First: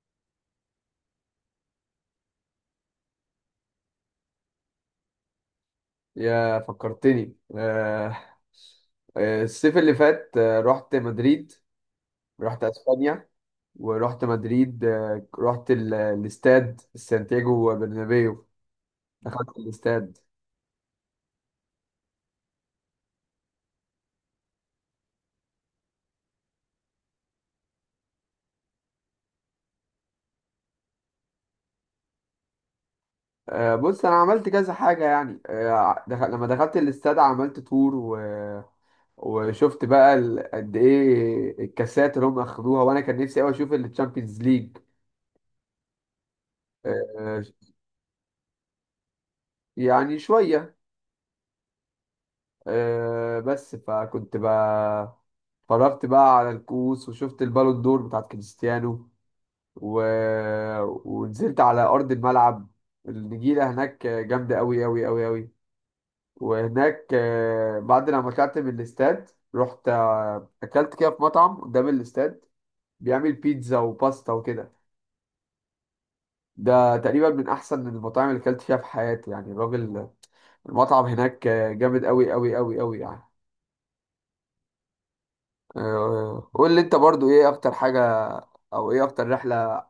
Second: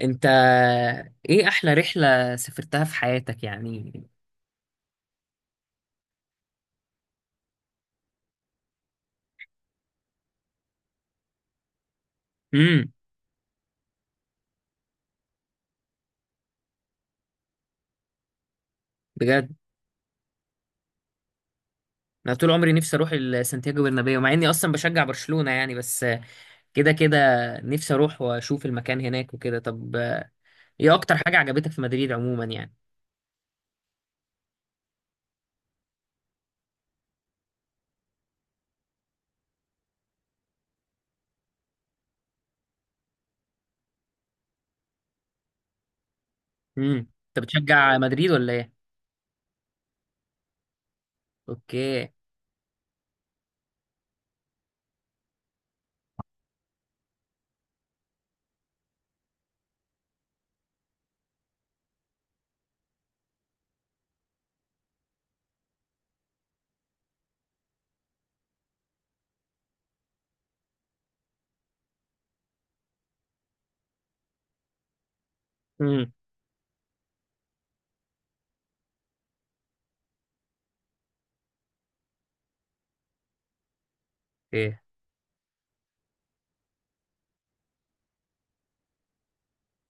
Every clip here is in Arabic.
انت، ايه احلى رحلة سافرتها في حياتك يعني؟ يا فكرتني، الصيف اللي فات رحت مدريد. رحت امم. اسبانيا ورحت مدريد. رحت الاستاد سانتياغو برنابيو. بجد؟ دخلت الاستاد. انا طول عمري نفسي اروح سانتياغو برنابيو، مع اني اصلا بشجع برشلونة يعني، بس كده كده نفسي اروح واشوف المكان هناك وكده. طب ايه اكتر حاجة عجبتك في مدريد عموما يعني؟ بص انا عملت كذا حاجه يعني. لما دخلت الاستاد عملت تور وشفت بقى قد ايه الكاسات اللي هم اخدوها، وانا كان نفسي قوي اشوف التشامبيونز ليج. امم. انت آه، بتشجع مدريد ولا ايه؟ يعني شويه. اوكي. بس فكنت بقى اتفرجت بقى على الكؤوس وشفت البالون دور بتاعت كريستيانو و... ونزلت على أرض الملعب. النجيلة هناك جامدة أوي أوي أوي أوي. وهناك، بعد لما طلعت من الاستاد رحت أكلت كده في مطعم قدام الاستاد بيعمل بيتزا وباستا وكده. امم. ده تقريبا من أحسن المطاعم اللي أكلت فيها في حياتي، يعني الراجل. المطعم هناك جامد أوي أوي أوي أوي يعني. ايه؟ قول لي انت برضو ايه اكتر حاجة، او ايه اكتر رحلة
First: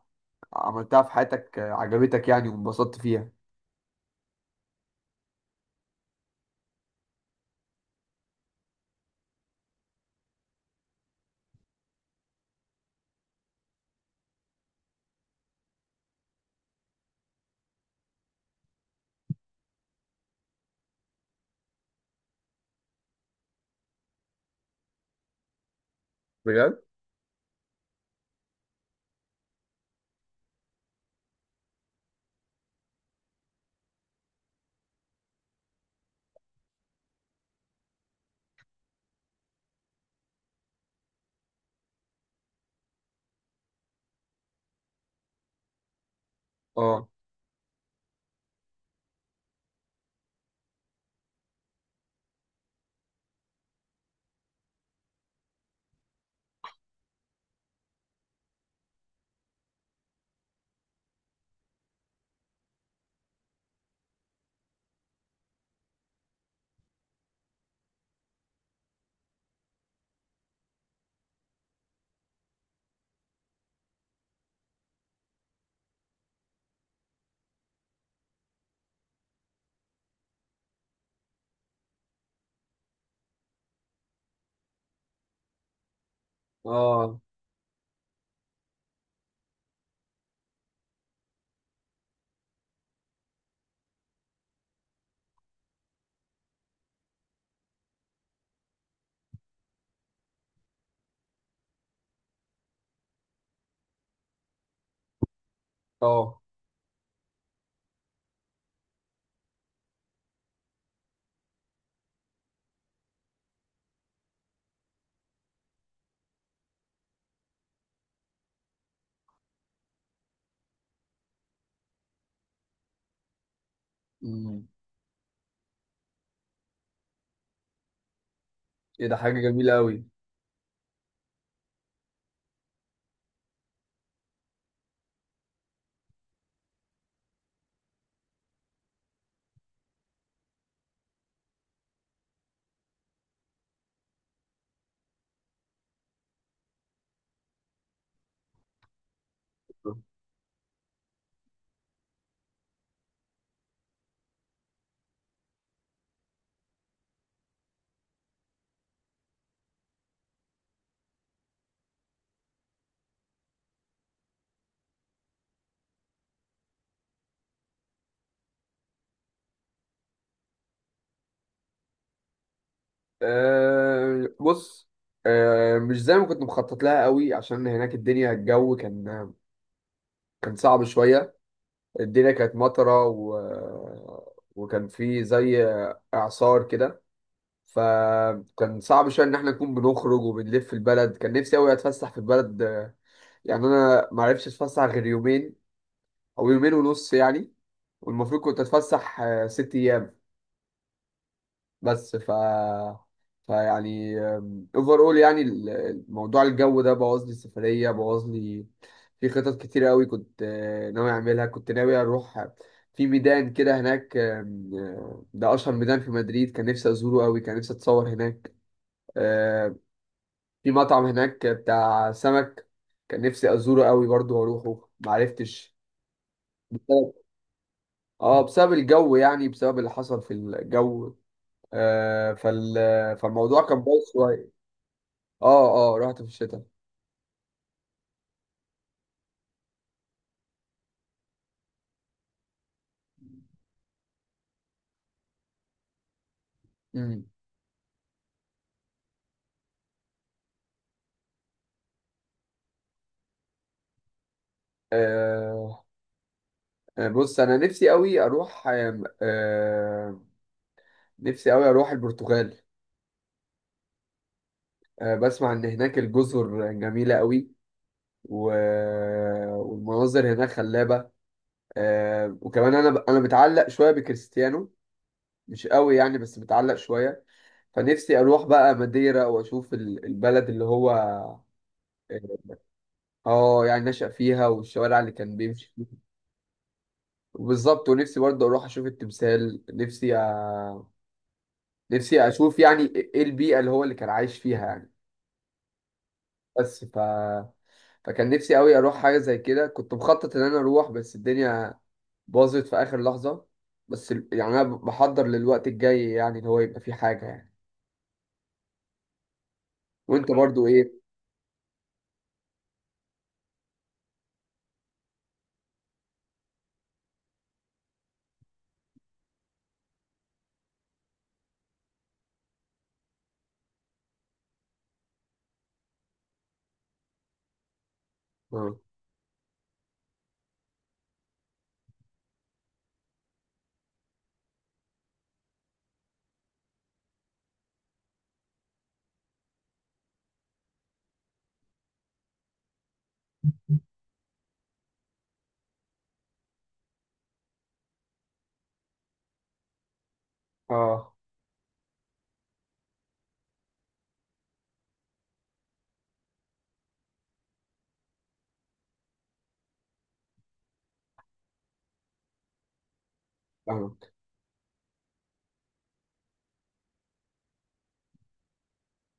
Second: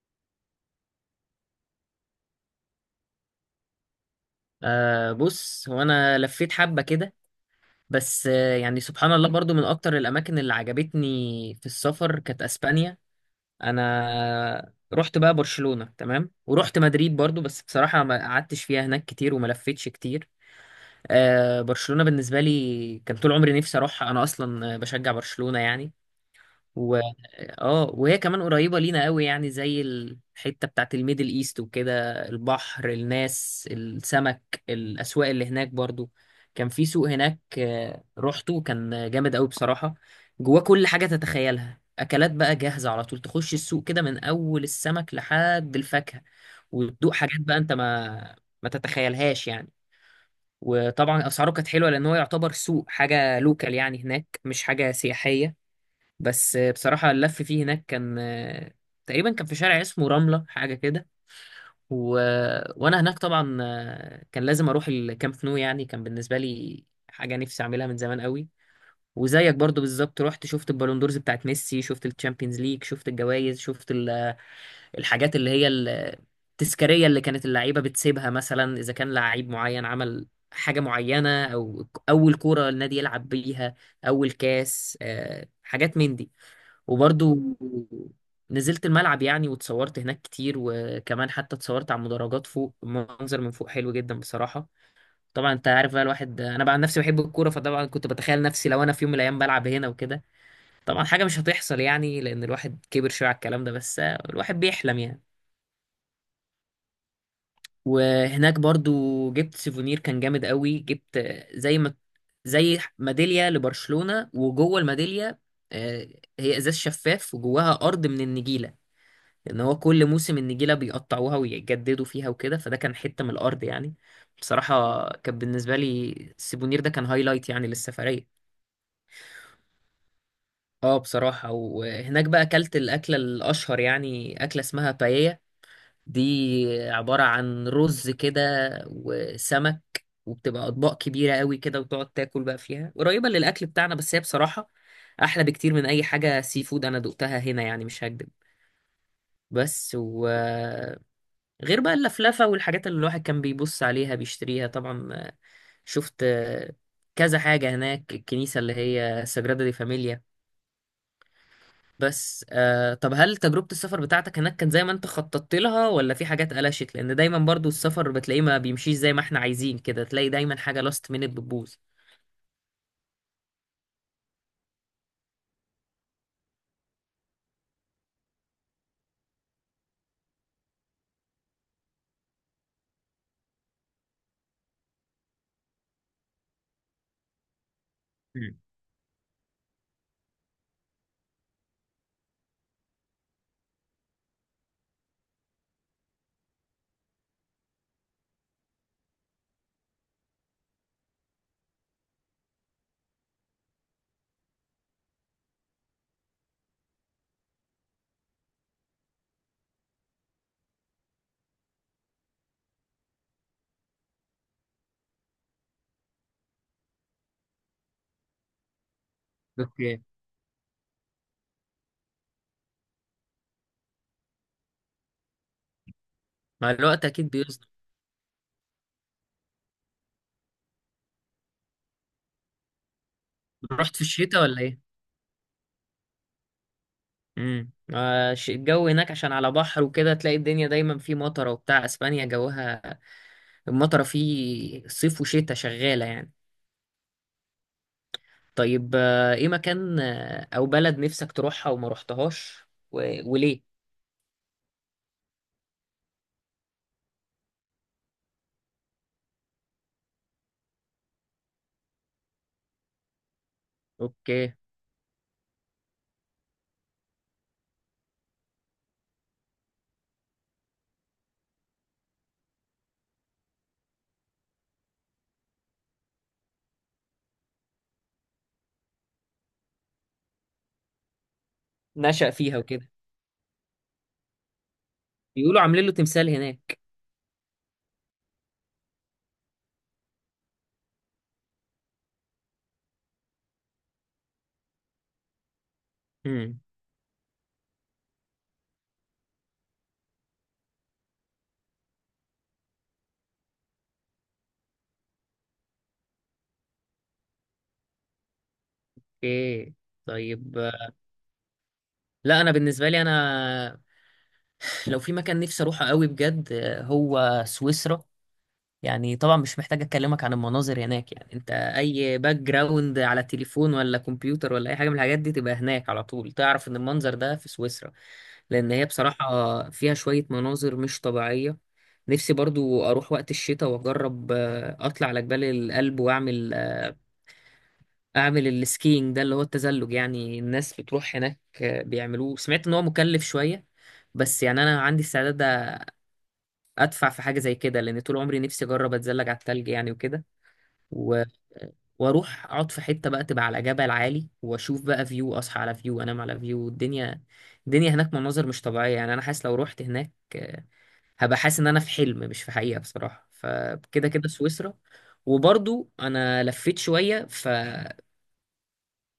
عملتها في حياتك عجبتك يعني وانبسطت فيها؟ آه، بص هو انا لفيت حبة كده، بس يعني سبحان الله، برضو من اكتر الاماكن اللي عجبتني في السفر كانت اسبانيا. انا رحت بقى برشلونة، تمام، ورحت مدريد برضو، بس بصراحة ما قعدتش فيها هناك كتير وما لفتش كتير. آه، برشلونة بالنسبة لي كان طول عمري نفسي اروحها، انا اصلا بشجع برشلونة يعني. بجد. اه، وهي كمان قريبة لينا قوي، يعني زي الحتة بتاعت الميدل ايست وكده، البحر، الناس، السمك، الأسواق اللي هناك برضو. كان في سوق هناك روحته، كان جامد قوي بصراحة. جواه كل حاجة تتخيلها، أكلات بقى جاهزة على طول، تخش السوق كده من أول السمك لحد الفاكهة اه، وتدوق حاجات بقى أنت ما تتخيلهاش يعني. وطبعا أسعاره كانت حلوة، لأن هو يعتبر سوق حاجة لوكال يعني، هناك مش حاجة سياحية. بس بصراحة اللف فيه هناك كان تقريبا كان في شارع اسمه رملة حاجة كده. و... وأنا هناك طبعا كان لازم أروح الكامب نو، يعني كان بالنسبة لي حاجة نفسي أعملها من زمان قوي. وزيك برضو بالظبط، رحت شفت البالون دورز بتاعت ميسي، شفت الشامبيونز ليج، شفت الجوائز، شفت الحاجات اللي هي التذكارية، اللي كانت اللعيبة بتسيبها، مثلا إذا كان لعيب معين عمل حاجة معينة، أو أول كورة النادي يلعب بيها، أول كاس، حاجات من دي. اه، وبرضو نزلت الملعب يعني، واتصورت هناك كتير، وكمان حتى اتصورت على المدرجات فوق، منظر من فوق حلو جدا بصراحة. طبعا انت عارف بقى، الواحد، انا بقى عن نفسي بحب الكورة، فطبعا كنت بتخيل نفسي لو انا في يوم من الايام بلعب هنا وكده. طبعا حاجة مش هتحصل يعني، لان الواحد كبر شوية على الكلام ده، بس الواحد بيحلم يعني. اه. وهناك برضو جبت سيفونير كان جامد قوي، جبت زي ما زي ميدالية لبرشلونة، وجوه الميدالية آه، هي ازاز شفاف وجواها ارض من النجيلة، لان هو كل موسم النجيله بيقطعوها ويجددوا فيها وكده، فده كان حته من الارض يعني. أمم. بصراحه كان بالنسبه لي السيبونير ده كان هايلايت يعني للسفريه. ايه ده، حاجه جميله قوي. اه بصراحه. وهناك بقى اكلت الاكله الاشهر، يعني اكله اسمها باييا، دي عباره عن رز كده وسمك، وبتبقى اطباق كبيره قوي كده وتقعد تاكل بقى فيها، قريبه للاكل بتاعنا، بس هي بصراحه احلى بكتير من اي حاجه سي فود انا دقتها هنا يعني، مش هكدب. بس غير بقى اللفلفة والحاجات اللي الواحد كان بيبص عليها بيشتريها طبعا، شفت كذا حاجة هناك، الكنيسة اللي هي ساجرادا دي فاميليا. بس آه، طب هل تجربة السفر بتاعتك هناك كانت زي ما انت خططت لها، ولا في حاجات قلشت؟ لأن دايما برضو السفر بتلاقيه ما بيمشيش زي ما احنا عايزين، كده تلاقي دايما حاجة لاست مينت بتبوظ. أه بص. أه، مش زي ما كنت مخطط لها قوي، عشان هناك الدنيا الجو كان صعب شويه. الدنيا كانت مطره و وكان في زي اعصار كده. مم. فكان صعب شويه ان احنا نكون بنخرج وبنلف في البلد. كان نفسي قوي اتفسح في البلد. يعني انا ما عرفتش اتفسح غير يومين، او يومين ونص يعني. والمفروض كنت اتفسح 6 ايام. بس فيعني اوفر اول، يعني الموضوع الجو ده بوظ لي السفريه، بوظ لي في خطط كتير قوي. كنت ناوي اعملها، كنت ناوي اروح في ميدان كده هناك، آم، آه، ده اشهر ميدان في مدريد، كان نفسي ازوره قوي، كان نفسي اتصور هناك. آه، اوكي. في مطعم هناك بتاع سمك كان نفسي ازوره قوي برضو واروحه، معرفتش. مع الوقت بسبب اكيد بيظبط. اه بسبب الجو، يعني بسبب اللي حصل في الجو. آه فال... فالموضوع كان رحت في بايظ الشتاء شويه. ولا ايه؟ اه، اه، رحت في الشتاء. امم. الجو هناك عشان على بحر وكده، تلاقي الدنيا دايما في مطره وبتاع، اسبانيا جوها المطرة فيه صيف وشتاء شغالة يعني. امم. طيب ايه مكان او بلد نفسك تروحها وما رحتهاش و... وليه؟ آه بص انا نفسي قوي اروح البرتغال. اوكي. بسمع ان هناك الجزر جميله قوي و... والمناظر هناك خلابه. وكمان انا متعلق شويه بكريستيانو، مش قوي يعني بس متعلق شوية. فنفسي أروح بقى ماديرا وأشوف البلد اللي هو نشأ فيها وكده. يعني نشأ فيها، والشوارع اللي كان بيقولوا بيمشي عاملين له فيها. تمثال هناك. بالظبط، ونفسي برضه أروح أشوف التمثال، نفسي أشوف يعني إيه البيئة اللي هو اللي كان عايش فيها يعني. امم. بس ف فكان نفسي قوي أروح حاجة زي كده، كنت مخطط إن أنا أروح بس الدنيا باظت في آخر لحظة. بس يعني أنا بحضر للوقت الجاي، يعني اللي هو يبقى فيه حاجة يعني. اوكي. وأنت طيب برضه إيه؟ آه، لا انا بالنسبة لي، انا لو في مكان نفسي اروحه قوي بجد هو سويسرا. يعني طبعا مش محتاج اكلمك عن المناظر هناك، يعني انت اي باك جراوند على تليفون ولا كمبيوتر ولا اي حاجه من الحاجات دي تبقى هناك، على طول تعرف ان المنظر ده في سويسرا، لان اه. هي بصراحه فيها شويه مناظر مش طبيعيه. نفسي برضو اروح وقت الشتاء واجرب اطلع على جبال الألب واعمل اعمل السكينج ده، اللي هو التزلج يعني، الناس بتروح هناك بيعملوه. سمعت ان هو مكلف شويه، بس يعني انا عندي استعداد ادفع في حاجه زي كده، لان طول عمري نفسي اجرب اتزلج على التلج يعني وكده. آه. و... واروح اقعد في حته بقى تبقى على جبل عالي، واشوف بقى فيو، اصحى على فيو، انام على فيو. الدنيا، الدنيا هناك مناظر مش طبيعيه يعني، انا حاسس لو رحت هناك هبقى حاسس ان انا في حلم مش في حقيقه بصراحه، فكده فاهمك. كده سويسرا. وبرضو انا لفيت شويه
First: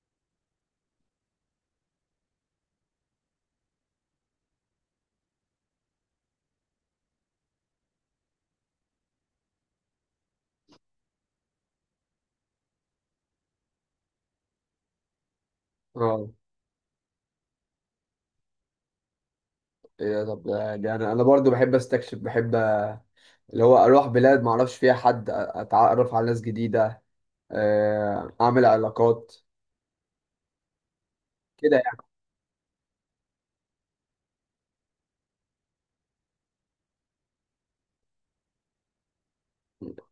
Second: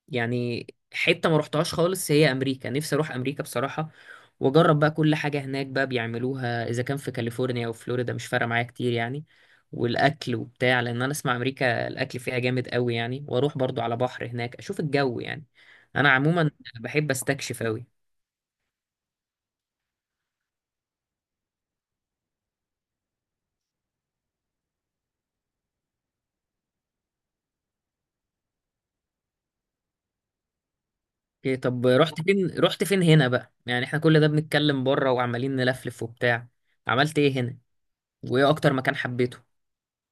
يعني حتة ما روحتهاش خالص هي أمريكا، نفسي أروح أمريكا بصراحة، وأجرب بقى كل حاجة هناك بقى بيعملوها، إذا كان في كاليفورنيا أو فلوريدا مش فارقة معايا كتير يعني، والأكل وبتاع، لأن أنا أسمع أمريكا الأكل فيها جامد قوي يعني، وأروح برضو على بحر هناك أشوف الجو يعني. أنا اه، عموما بحب أستكشف قوي. ايه ده؟ طب، ده انا برضو بحب استكشف، بحب اللي هو اروح بلاد ما اعرفش فيها حد، اتعرف على ناس جديده، اعمل علاقات إيه؟ كده طب يعني. رحت فين؟ رحت فين هنا بقى يعني، إحنا كل ده بنتكلم بره وعمالين نلفلف وبتاع؟ عملت إيه هنا وإيه أكتر مكان حبيته؟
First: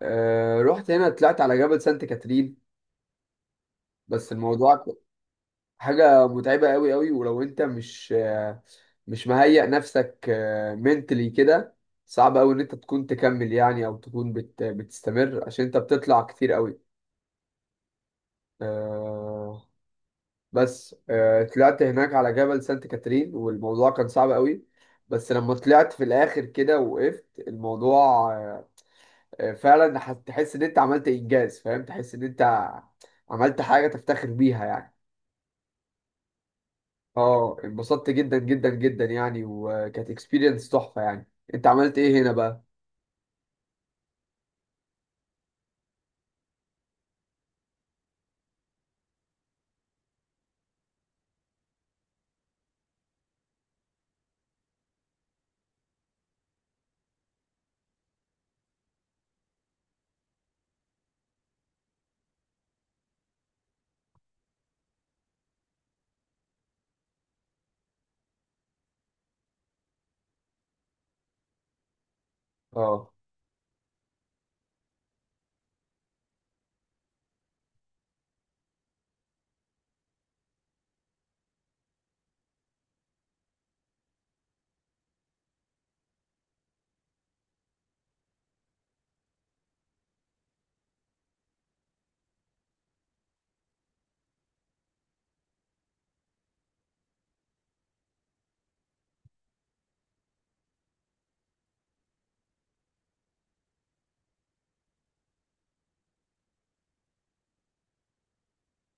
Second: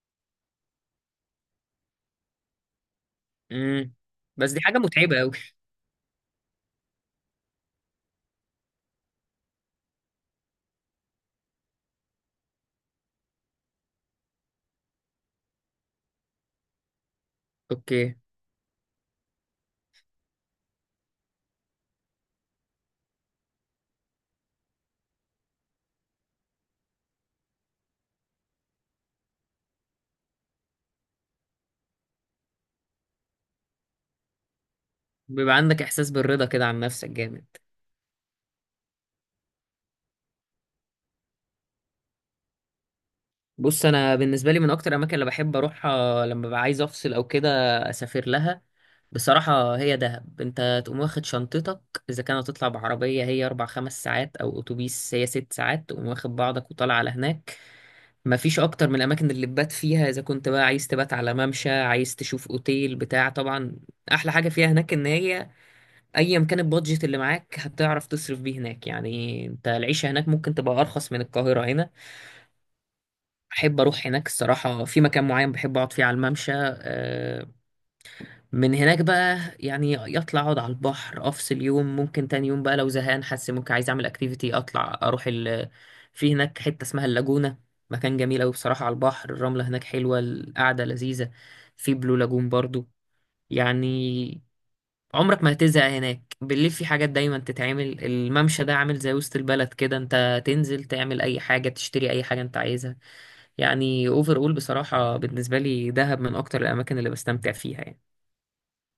رحت هنا، طلعت على جبل سانت كاترين، امم. بس بس دي الموضوع حاجة متعبة قوي. حاجه متعبه قوي قوي. ولو انت مش مهيئ نفسك منتلي كده، صعب قوي ان انت تكون تكمل يعني، او تكون بتستمر عشان انت بتطلع كتير قوي. أوكي. بس طلعت هناك على جبل سانت كاترين والموضوع كان صعب قوي، بس لما طلعت في الاخر كده وقفت الموضوع، آه، فعلا تحس ان انت عملت انجاز، فاهم؟ تحس ان انت عملت حاجة تفتخر بيها يعني. بيبقى عندك احساس بالرضا كده عن نفسك جامد. اه، انبسطت جدا جدا جدا يعني، وكانت اكسبيرينس تحفة يعني. انت عملت ايه هنا بقى؟ بص انا بالنسبه لي من اكتر الاماكن اللي بحب اروحها لما ببقى عايز افصل او كده اسافر لها بصراحه هي دهب. انت تقوم واخد شنطتك، اذا كانت هتطلع بعربيه هي 4 5 ساعات او اتوبيس هي 6 ساعات، تقوم واخد بعضك وطالع على هناك. مفيش اكتر من الاماكن اللي تبات فيها، اذا كنت بقى عايز تبات على ممشى، عايز تشوف اوتيل بتاع طبعا. احلى حاجه فيها هناك ان هي ايا كان البادجت اللي معاك هتعرف تصرف بيه هناك، يعني انت العيشه هناك ممكن تبقى ارخص من القاهره هنا. اه. احب اروح هناك الصراحه في مكان معين بحب اقعد فيه على الممشى، من هناك بقى يعني يطلع، اقعد على البحر، افصل يوم، ممكن تاني يوم بقى لو زهقان حاسس ممكن عايز اعمل اكتيفيتي، اطلع اروح في هناك حته اسمها اللاجونه، مكان جميل قوي بصراحه، على البحر، الرمله هناك حلوه، القعده لذيذه. في بلو لاجون برضو يعني، عمرك ما هتزهق هناك، بالليل في حاجات دايما تتعمل، الممشى ده عامل زي وسط البلد كده، انت تنزل تعمل اي حاجة، تشتري اي حاجة انت عايزها يعني. اوفر اول بصراحة بالنسبة لي دهب من اكتر الاماكن اللي بستمتع فيها يعني.